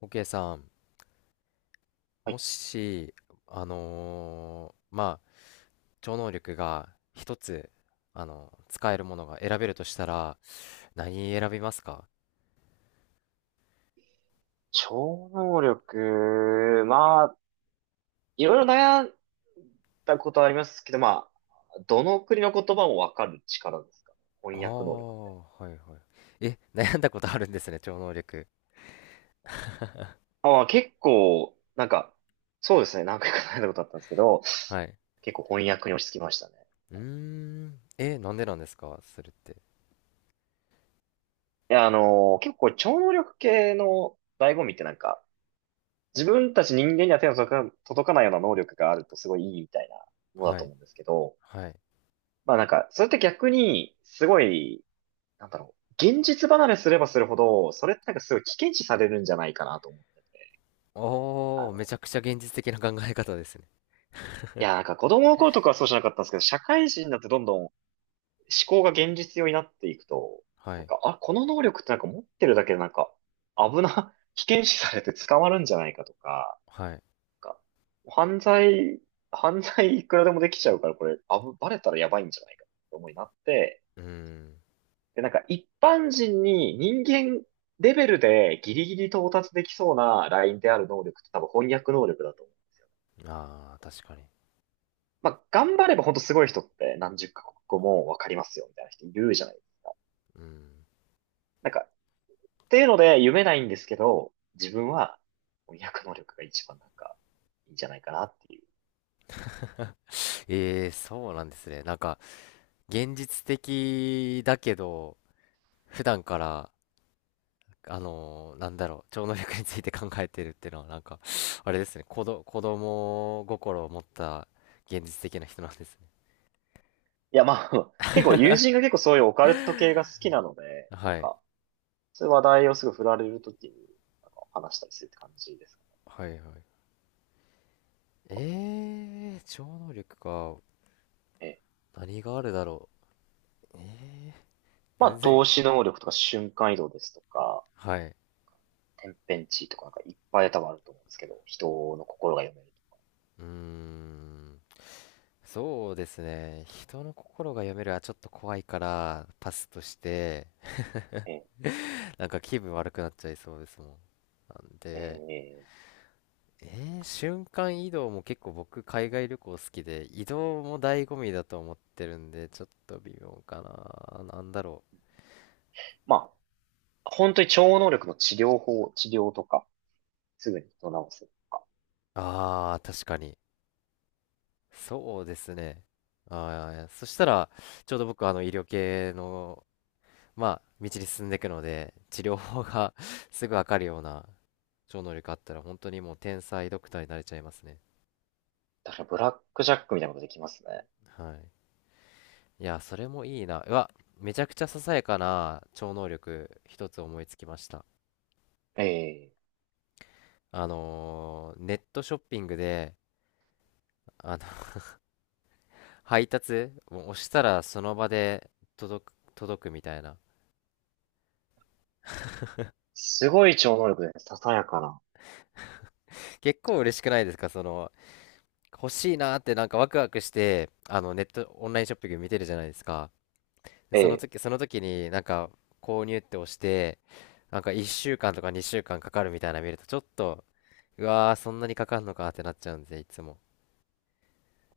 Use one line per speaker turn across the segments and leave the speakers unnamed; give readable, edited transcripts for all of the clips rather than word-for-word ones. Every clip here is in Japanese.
OK さん、
は
も
い、
し、まあ、超能力が一つ、使えるものが選べるとしたら、何選びますか？
超能力、まあ、いろいろ悩んだことはありますけど、どの国の言葉もわかる力ですかね。
ああ
翻訳能力みたい
ー、はいはい。え、悩んだことあるんですね、超能力。
な。あ、まあ、結構、なんか、そうですね、何回か悩んだことあったんですけど、
はい。
結構翻訳に落ち着きましたね。
うーん、え、なんでなんですかそれって？
結構超能力系の醍醐味って自分たち人間には手の届か届かないような能力があるとすごいいいみたいなものだ
は
と
い、
思うんですけど、
はい。
それって逆に、すごいなんだろう、現実離れすればするほど、それってなんかすごい危険視されるんじゃないかなと思って。あ
おー、め
の、
ちゃくちゃ現実的な考え方ですね。
子供の頃とかはそうじゃなかったんですけど、社会人になってどんどん思考が現実用になっていくと、
はい、
あ、この能力って持ってるだけで危険視されて捕まるんじゃないかとか、
はい。
なんか犯罪、犯罪いくらでもできちゃうから、これ、あぶ、バレたらやばいんじゃないかって思いになって、
うーん、
で、なんか一般人に人間レベルでギリギリ到達できそうなラインである能力って多分翻訳能力だと思う。
ああ、確かに。
まあ、頑張れば本当すごい人って何十カ国語もわかりますよみたいな人いるじゃないですか。
うん。
なんか、っていうので夢ないんですけど、自分は翻訳能力が一番いいんじゃないかなっていう ところで。
ええーそうなんですね。なんか、現実的だけど、普段から、なんだろう、超能力について考えてるっていうのは、なんか、あれですね、子供心を持った現実的な人なんですね。
結構友人が結構そういうオカ ルト系が好きなので、
はい。
そういう話題をすぐ振られるときに話したりするって感じですか
はいはい。ええー超能力か。
ね。
何があるだろう。ええー
まあ、
全
透
然。
視能力とか瞬間移動ですとか、
はい。
天変地異とかいっぱい多分あると思うんですけど、人の心が読める
うーん。そうですね。人の心が読めるはちょっと怖いからパスとして、
とね。
なんか気分悪くなっちゃいそうですもん。なん
え
で、
えええ
瞬間移動も結構僕海外旅行好きで、移動も醍醐味だと思ってるんで、ちょっと微妙かな。なんだろ
まあ、本当に超能力の治療とか、すぐに人を治すとか。
う。ああ、確かに。そうですね。ああ、そしたら、ちょうど僕医療系の、まあ、道に進んでいくので、治療法が すぐわかるような超能力あったら本当にもう天才ドクターになれちゃいますね。
確かにブラックジャックみたいなことできますね。
はい。いや、それもいいな。うわ、めちゃくちゃささやかな超能力一つ思いつきました。
ええ
ネットショッピングで、あの 配達もう押したらその場で届く、届くみたいな。
すごい超能力で、ささやかな。
結構嬉しくないですかその、欲しいなーってなんかワクワクして、ネット、オンラインショッピング見てるじゃないですか。で
え
その
え
時、その時になんか購入って押して、なんか1週間とか2週間かんかかるみたいなの見るとちょっと、うわー、そんなにかかんのかってなっちゃうんで、いつも。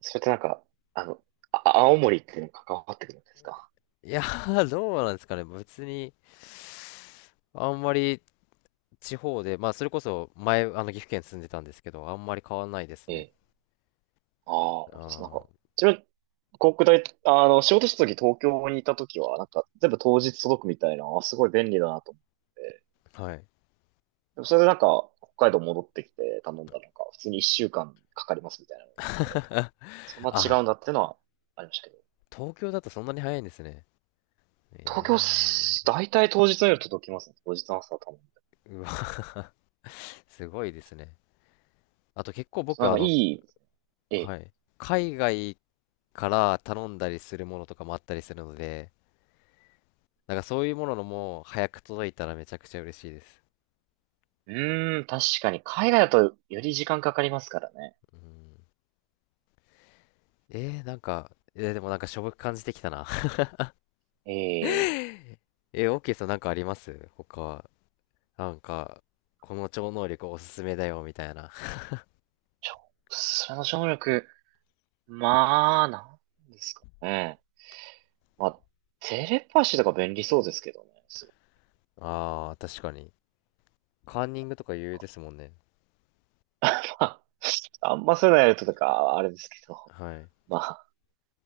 それってあの、青森っていうのに関わってくるんですか。
いやー、どうなんですかね。別に、あんまり地方で、まあそれこそ前、岐阜県住んでたんですけど、あんまり変わんないです
え
ね。
えああ、本当です。
あ
ちなみに、航空大あの、仕事した時東京にいた時は、全部当日届くみたいな、あ、すごい便利だなと思って。
ー、はい。
でもそれで北海道戻ってきて頼んだら、普通に一週間かんかかりますみたいな。そんな違
あ、
うんだっていうのはありましたけど。
東京だとそんなに早いんですね。
東京
え
す、大体当日の夜届きますね。当日の朝頼んで。
えー、うわ、すごいですね。あと結構
そ
僕、
のまあいいですね。え
は
え。
い。海外から頼んだりするものとかもあったりするので、なんかそういうもののも早く届いたらめちゃくちゃ嬉しいです。
うーん、確かに、海外だとより時間かかりますからね。
うん。なんか、でもなんかしょぼく感じてきたな
ええ、
えオーケーさんなんかあります他は、なんか、この超能力おすすめだよみたいな。
ちょ、それの省略力、なんですかね。まあ、テレパシーとか便利そうですけどね、すごく。
ああ、確かに。カンニングとか有用ですもんね。
まあんまそういうのやるととか、あれですけど。
はい。
まあ、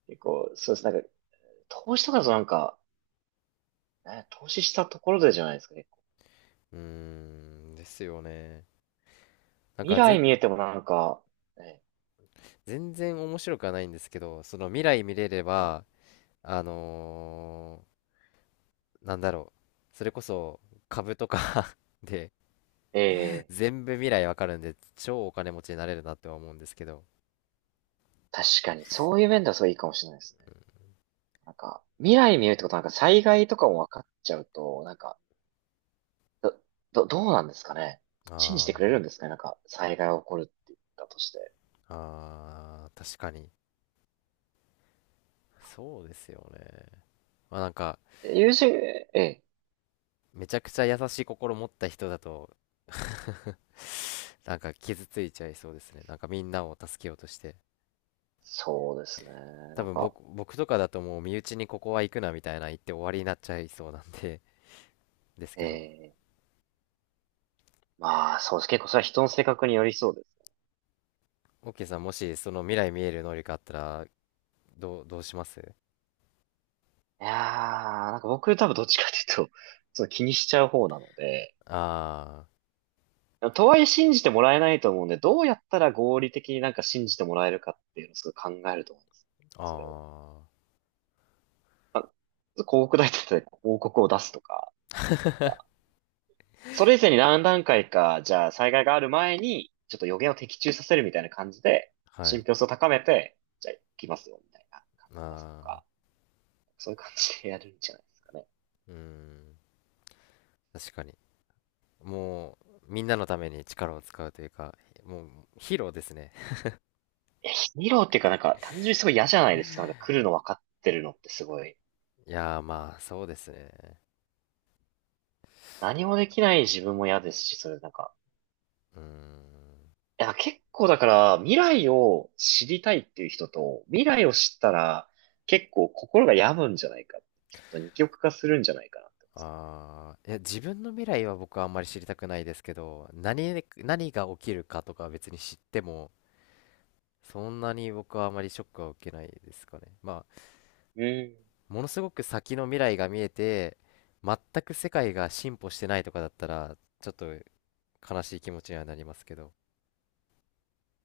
結構、そうです。投資とかだとね、投資したところでじゃないですか、結構。
うーん、ですよね。なん
未
か
来見えてもえ、
全然面白くはないんですけど、その未来見れれ
え、
ば、あのなんだろう、それこそ株とか で
ええ。
全部未来わかるんで、超お金持ちになれるなって思うんですけど。
確かに、そういう面ではすごいいいかもしれないですね。未来見えるってことは災害とかも分かっちゃうと、ど、どうなんですかね。
あ
信じてくれる
ー
んですかね。災害が起こるって言ったとして。
あー、確かに。そうですよね。まあなんか、
ええ。
めちゃくちゃ優しい心持った人だと なんか傷ついちゃいそうですね。なんかみんなを助けようとして。
そうですね。
多
なん
分
か、
僕とかだともう身内にここは行くなみたいな言って終わりになっちゃいそうなんで ですけど。
ええまあ、そうです。結構それは人の性格によりそうです。
オッケーさん、もしその未来見える能力あったら、どうします？
いやー、僕多分どっちかというと、そう気にしちゃう方なので、
あ
とはいえ信じてもらえないと思うんで、どうやったら合理的に信じてもらえるかっていうのをすごい考えると思うんです。
あ、
それを。
あ
広告代理店で広告を出すとか、なんか、それ以前に何段階か、じゃあ災害がある前に、ちょっと予言を的中させるみたいな感じで、
あ、は
信
い。
憑性を高めて、じゃあ行きますよ、みたいな感じで出すと
ああ、
か。そういう感じでやるんじゃないですかね。
うん。確かに。もう、みんなのために力を使うというか、もう、ヒーローですね。
え、ヒーローっていうか単純にすごい嫌じゃないですか。なんか来るの分かってるのってすごい。
いやー、まあ、そうですね。
何
ま
もでき
あ、
ない自分も嫌ですし、それなんか、
うーん。
いや、結構だから未来を知りたいっていう人と、未来を知ったら結構心が病むんじゃないかって人と二極化するんじゃないかなって思うんです
ああ、いや、自分の未来は僕はあんまり知りたくないですけど、何が起きるかとかは別に知っても、そんなに僕はあまりショックは受けないですかね。まあ、
けど。うん。
ものすごく先の未来が見えて、全く世界が進歩してないとかだったら、ちょっと悲しい気持ちにはなりますけど、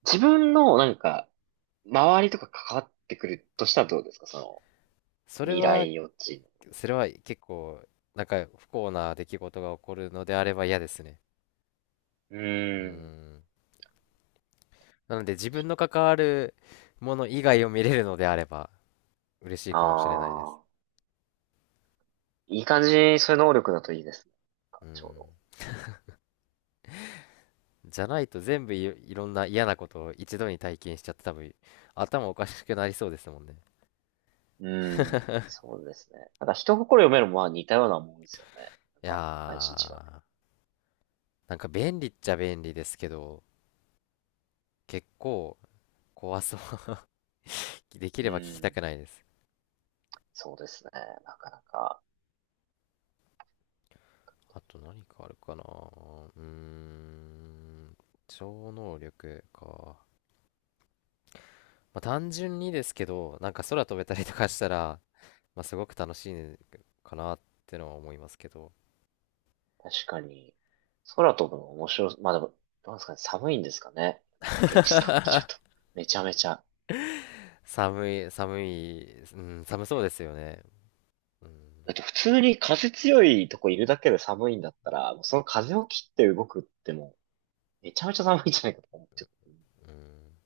自分の周りとか関わってくるとしたらどうですかその、
それ
未
は、
来予知の。
それ
え。
は結構、なんか不幸な出来事が起こるのであれば嫌ですね。
う
うー
ん。
ん。なので自分の関わるもの以外を見れるのであれば嬉しい
あ
かもしれないです。
あ。いい感じにそういう能力だといいですね。
う
ち
ん。
ょ
じゃないと全部いろんな嫌なことを一度に体験しちゃって多分頭おかしくなりそうですもんね。
うど。うん。そうですね。なんか人心読めるもまあ似たようなもんですよね。
い
内
や
心違う。
ー。なんか便利っちゃ便利ですけど、結構怖そう。でき
う
れば聞きた
ん。
くないです。
そうですね。なかなか、
あと何かあるかな。ーん、超能力か。まあ、単純にですけど、なんか空飛べたりとかしたら、まあ、すごく楽しいかなってのは思いますけど。
確かに、空飛ぶの面白い。まあでも、どうなんですかね。寒いんですかね。現実考えちゃうと。めちゃめちゃ。
寒い、寒い、うん、寒そうですよね。うん、
だって普通に風強いとこいるだけで寒いんだったら、もうその風を切って動くってもう、めちゃめちゃ寒いんじゃないかと思っちゃう。
うん。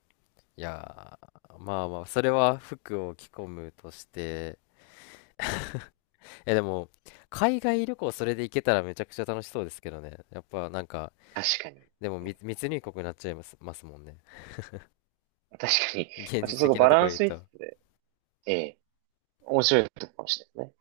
いやー、まあまあ、それは服を着込むとして、え、でも、海外旅行それで行けたらめちゃくちゃ楽しそうですけどね。やっぱなんか、
確かに。
でも
うん。
密入国になっちゃいますもんね。
確かに。
現
まあ、
実
ちょっとそこ
的な
バ
とこ
ラン
言う
スに、
と。
ええ。面白いとこかもしれないね。